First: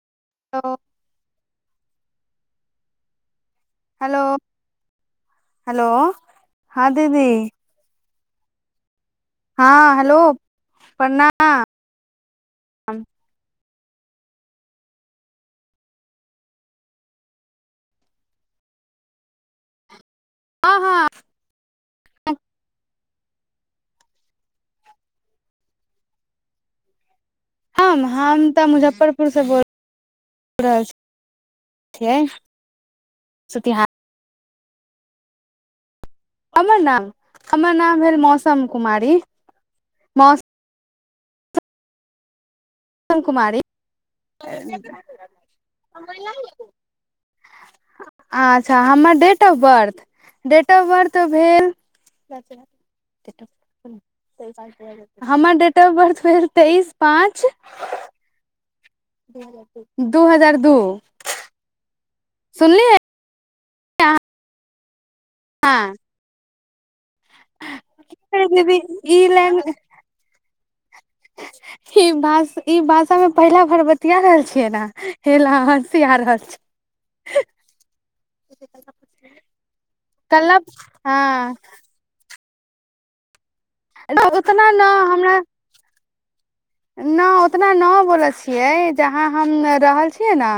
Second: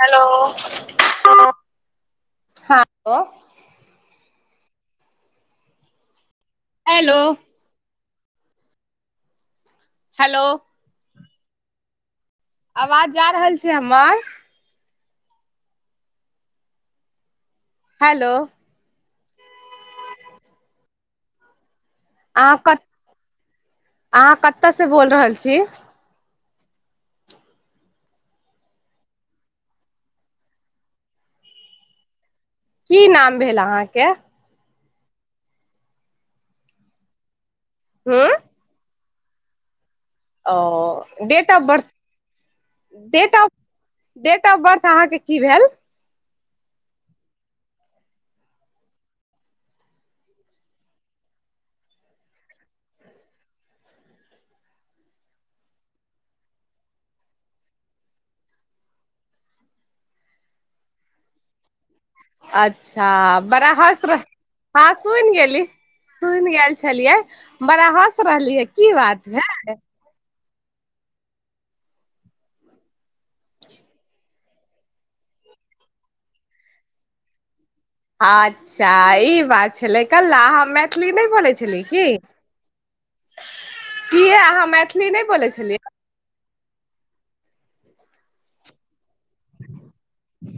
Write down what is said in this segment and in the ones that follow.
hello त हां त हेलो हेलो हाँ हेलो दीदी हँ हेलो प्रणाम आबाज जा रहल छै छै हमर हेलो आ हाँ अहाँ कत अहाँ कतयसँ बोल रहल छी हम हम तऽ मुजफ्फरपुरसँ बोल रहल छी छियै की नाम भेल सुतिहार अहाँके हमर नाम हमर नाम भेल हूँ मौसम कुमारी मौसम ओ date of birth date of Kumari date of birth अहाँके की भेल अच्छा हमरडेट ऑ बर् भेल तेइस पाँच दू हजार दू सुनलियै अच्छा बड़ा हस हस रहै सुून गेलली हँ सून गेल छलियै बड़ा हँस रहलियै दीदी की ई बात लाइन भेले ई भ ई भाषामे पहिला भर बतिया रहल छियै ने हेल हँसिया रहल छी अच्छा ई बात छलै कल् कल्ला अहाँ मैथिली नहि हँ बोलै छलियै की की य अहाँ उतना न मैथिली नहि हमरा बोलै छलियै न उतना न बोलै छियै जहाँ हम रहल छीयै ने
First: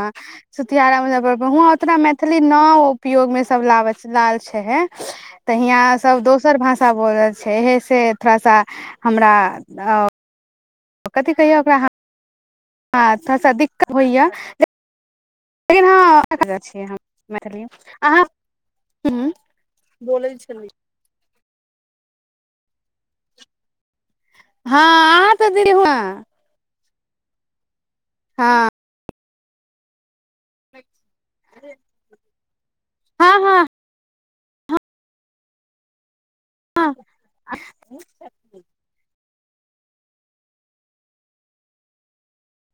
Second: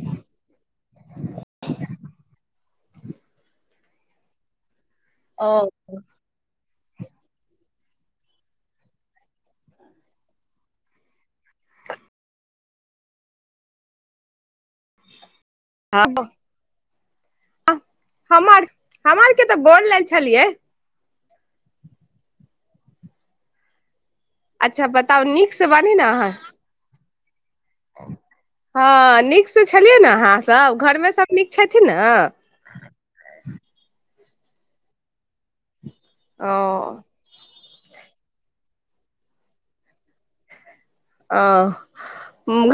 सुतियारा मुजफ्फर पर वहं उतना मैथिली न उपयोग में सब ल लाल छै हे ओ तऽ यियाँ सब दोसर भाषा भषा बोलै छै एहिसँ थोड़ा सा हमरा ओ कथी कहियौ ओकराह हँ थोड़ासा दिक्कत होइएा लेकिन हँ जाइ छियै हम [unintelligible] मैथिली अहाँ हमर हम आर के तऽ बोल लै बोलै छलियै छली हँ अच्छा बताउ अहाँ तऽ नीकसँ दीदी बा नी ने हँ अहाँके हँ निक पुछलियै ने अहाँ सब घरमे सब नीक छथिन ने हँ हँ हँ ओ हँ आ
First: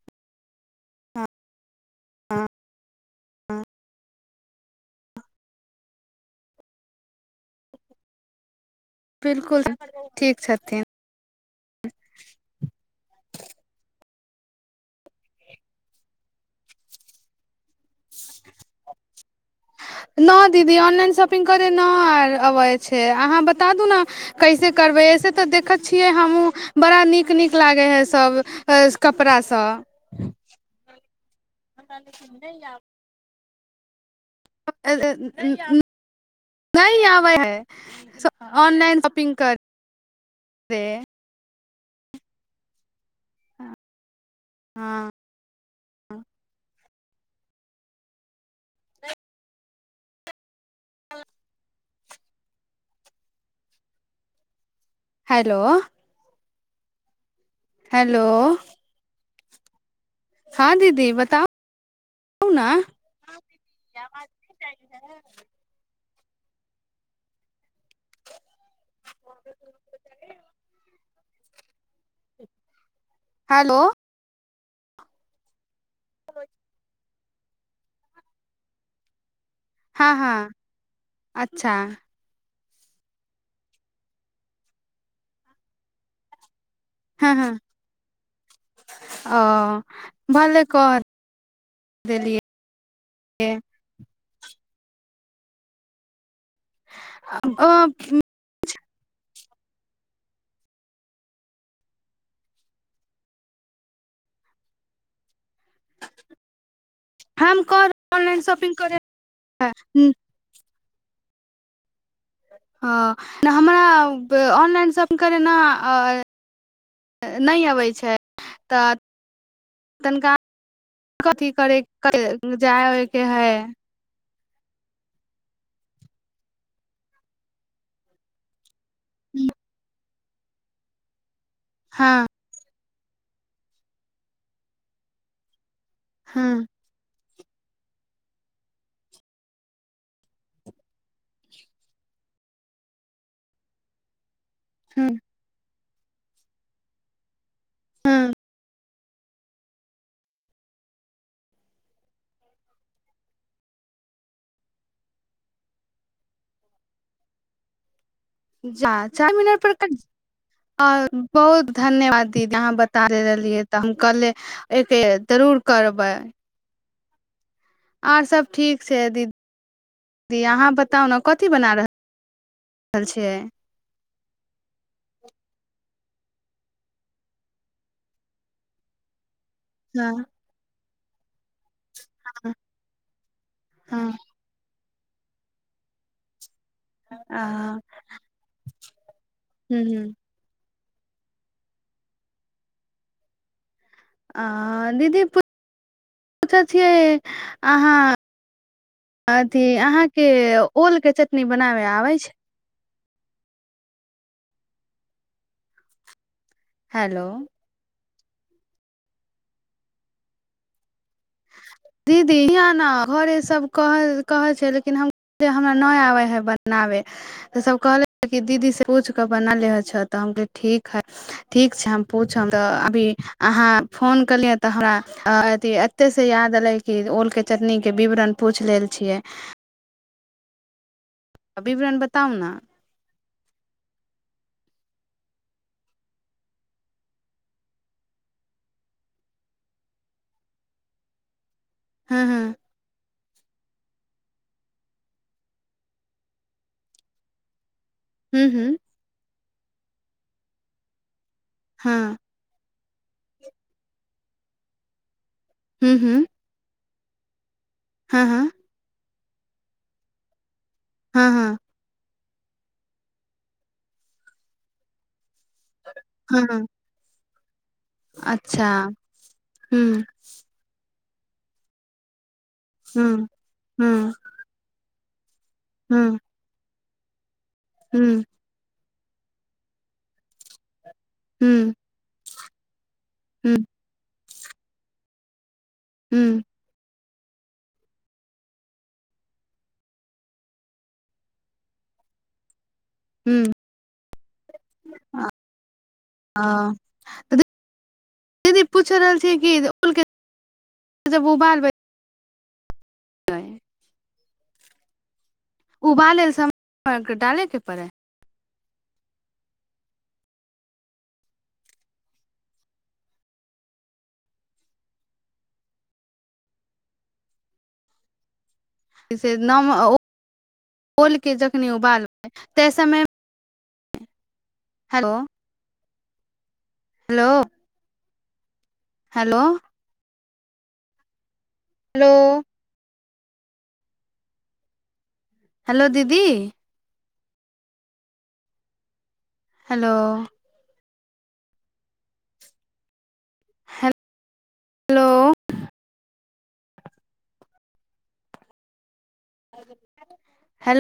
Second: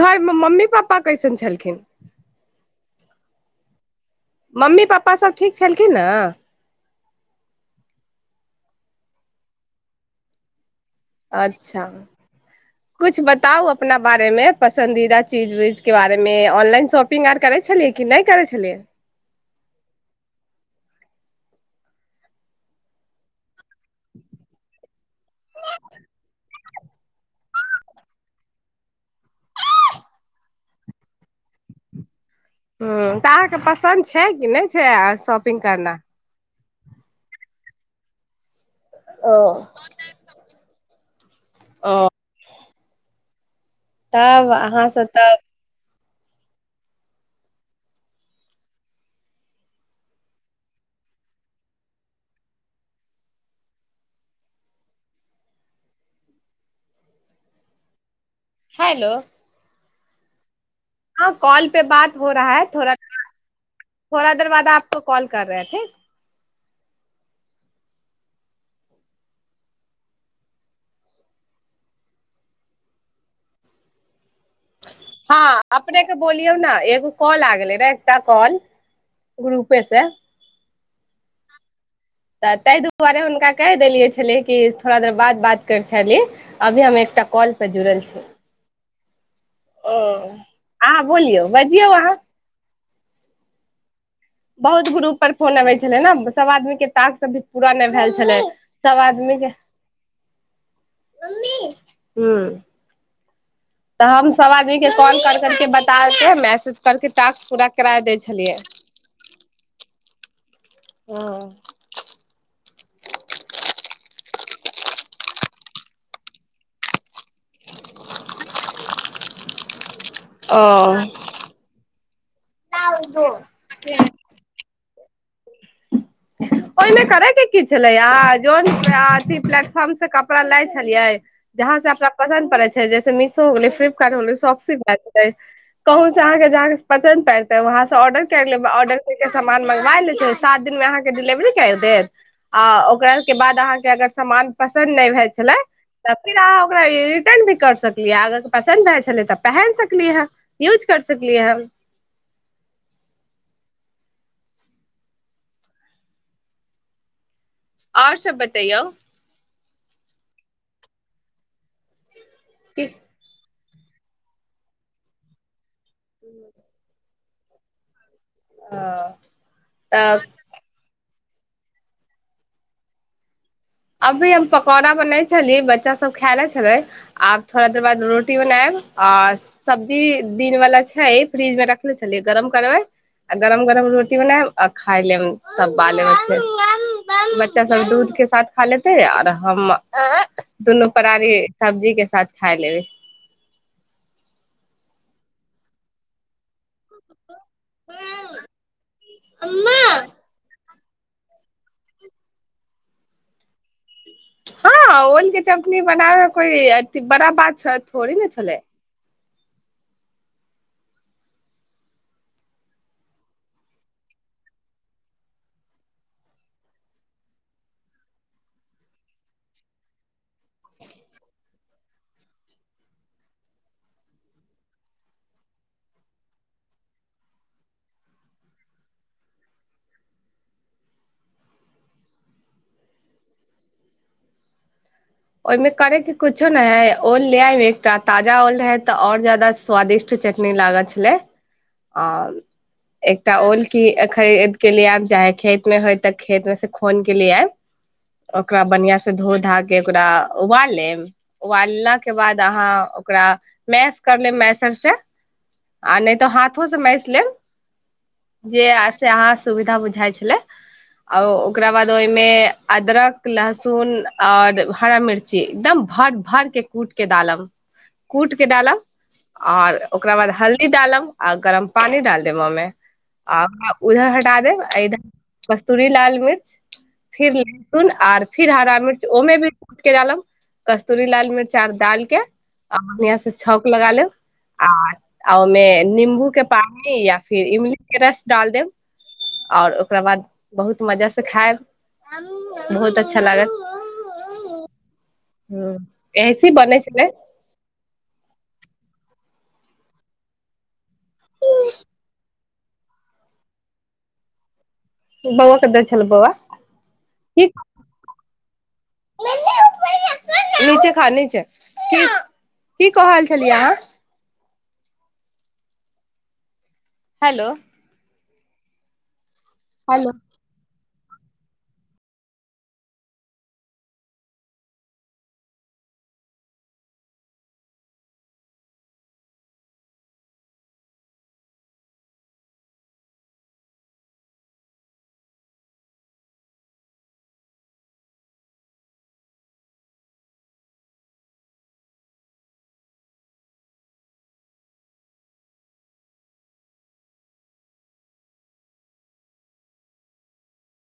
घरमे मम्मी पापा कैसन छलखिन हँ हँ मम्मी पप्पा सब ठीक छलखिन ने बिलकुल ठीक छथिन अच्छा कुछ बताउ अपना बारे में पसंन्दीदा चीज उज के बारे मे ऑनलाइन शॉपिंग आर करे छलि कि नहि करै छलियै नहि दीदी ऑनलाइन शॉपिंग करै नहि अबै छै अहाँ बता दू ने कैसे करबै एहिस तऽ देखैत छियै हमहुँ बड़ा नीक नीक लागै ह सब कपड़ासभ ह त पसन्द छै छै कि नहि छै शॉपिंग करना नहि आबै है ऑनलाइन शॉपिंग ओ करते ओ हँ तब अहाँ से तब हँ आ हेलो हेल हेलो हँ दीदी हँ बताउ कॉल पे बात हो रहा है ने थोड़ा देर थोड़ा देर बाद आपको कॉल कर रहे है ठीक हैलो हँ अपने के बोलियौ ने एगो कॉल आ गेलै र एकटा कॉल ग्रुपेसे हँ हँ अच्छा तऽ ताहि दुआरे हुनका कहि देलियै छलै कि थोड़ा देर बाद बात करैत छलि अभी हम एकटा हँ हँ कॉल पर जुड़ल छी ओ भले कह अहाँ बोलियौ बजियौ अहाँ देलियै हे बहुत ग्रुप पर फोन अबै छलै ने सब आदमी के तासक सब भी पूरा नहि भेल छलै सब आदमी के तऽ हम सब आदमी के कॉल कर करके बताते है मैसेज करके टास्क हम पूरा कह करा देै ऑनलाइन छलियै शॉपिंग करे ह हँ नहि हमरा ऑनलाइन शॉपिंग करेना नहि अबै छै तऽ तनिकाह कथी करय जाययके हइ ओहिमे करैके की छलै आ जन थी प्लेटफॉर्म से क कपड़ा लै छलियै जहाँ से अपना हँ पसन्द पड़ै जैसे मिशो हो गेलै फ्लिपकार्ट हो गेलै सबॉपसी भातै कहुं से अहाँके हँ ज पतन्द पड़त तऽ वहाँ से र्ड कर लेब ऑडर करके स समान मँंगबा लै छै सात दिन मे अहां कें डिलेभरी करि देत आ ओकरा आर के बाद अहां कें समान पसन्द नहि भइ छल तऽ फेर अहाँ ओकरा रिटर्न भी कर सकिय हँ पसन्द भए छलै तऽ प यू कर सकियै आओर सब बतैयौ जा चार मिनार पर अ बहुत धन्यवाद की यहाँ तऽ बता द रहलियै तऽ हम कहले एकके जरूर करबैय आओर सब ठीक छै दीदी दी अहाँ बताउ ने कथी बना रहल छियै अभी हम पकौड़ा बनै छली बच्चा सब खायले छैले आब थोड़ा देर बाद रोटी बनायब आ सब्जी हँ दिनवालला छै फइ फ्रिज में रखले छलियै गरम करबे आ गरम गरम हँ रोट बनायब खाय ले त बालेबच्चे आ बच्चा सब दूध के साथ हाले त आर हम हूं हूं दुनू परारी सब्जी के साथ खाय लेबै आ दीदी छिय अहाँ अथि अहाँ के ओल के चटनी बनाबे आबैय छै हँ ओल के चटनी बनाब कोइ अथि हेलो बड़ा बात छथि थोड़े ना छलैय दीदी हिआ न घरे सब कहैय छै लेकिन हमरा नहि आबे है बनाबे त सब कहले दीदी से पूछ क बनले त हम कह ठीक है ठीक छै हम पूछब त अभी अहाँ फोन केलिय तऽ हमरा एते से याद देलैय कि ओल के चटनी के विवरण पूछि लेल छियै विवरण बताउ ने ओहिमे करैके कुछो न है ओल लेब एकटा ताजा ओल रहै तऽ आओर ज्यादा स्वादिष्ट चटनी लागत छलै आ हँ हँ एकटा ओल की खरीद के लए आयब चाहे खेत में होय तऽ खेत मे से खून के लए आयब हूं ओकरा हूं बढ़आ से धो धा के ओकरा उबाल लेब उबालला के हँ बाद अहाँ ओकरा मैस करलै मैसरसँ हुँ, आ नहि हुँ, तऽ हाथो से मैस हाँ, हाँ, [inaudible] जे आ से अहाँ सुविधा बुझाइ छलै आ हाँ, हाँ, ओकरा बाद ओहि मे अदरक लहसुन और हरा मिर्च जे एकदम भर हाँ, भर के हाँ, कूट के डालम कूट के अच्छा, डालब आओर हुँ, ओकरा बाद हल्दी डालब आ गरम पानी डाल देब ओइमे हुँ, आ उधर हुँ, हटा देब इधर कस्तूरी लाल हुँ, मिर्च फिर नू न आर हुँ, फिर हरा मिर्च ओमे भी [unintelligible] तूरी लाल मिर्चा आर हुँ, डालके आ बढियां से हुँ, छौक लगा लेब आ अओ मे निम्बू के हुँ, पानि या फिर इमलीके रस डाल देब आओर ओकरा बाद बहुत मजा से खायब बहुत अच्छा हुँ, लागत हं अ, अइसे बनै छलै ल छियै कि ओलके जब उबाल बै बौआ के दै छला उबालै बौआ लए समय डालैके पड़ै नीचे खा न छै की की कहल छलियै अहाँ हेलो से नाम ओ हेलो ओल के जखनी उबालबै तै समय hello hello hello hello hello दीदी हेलो हेलो हेलो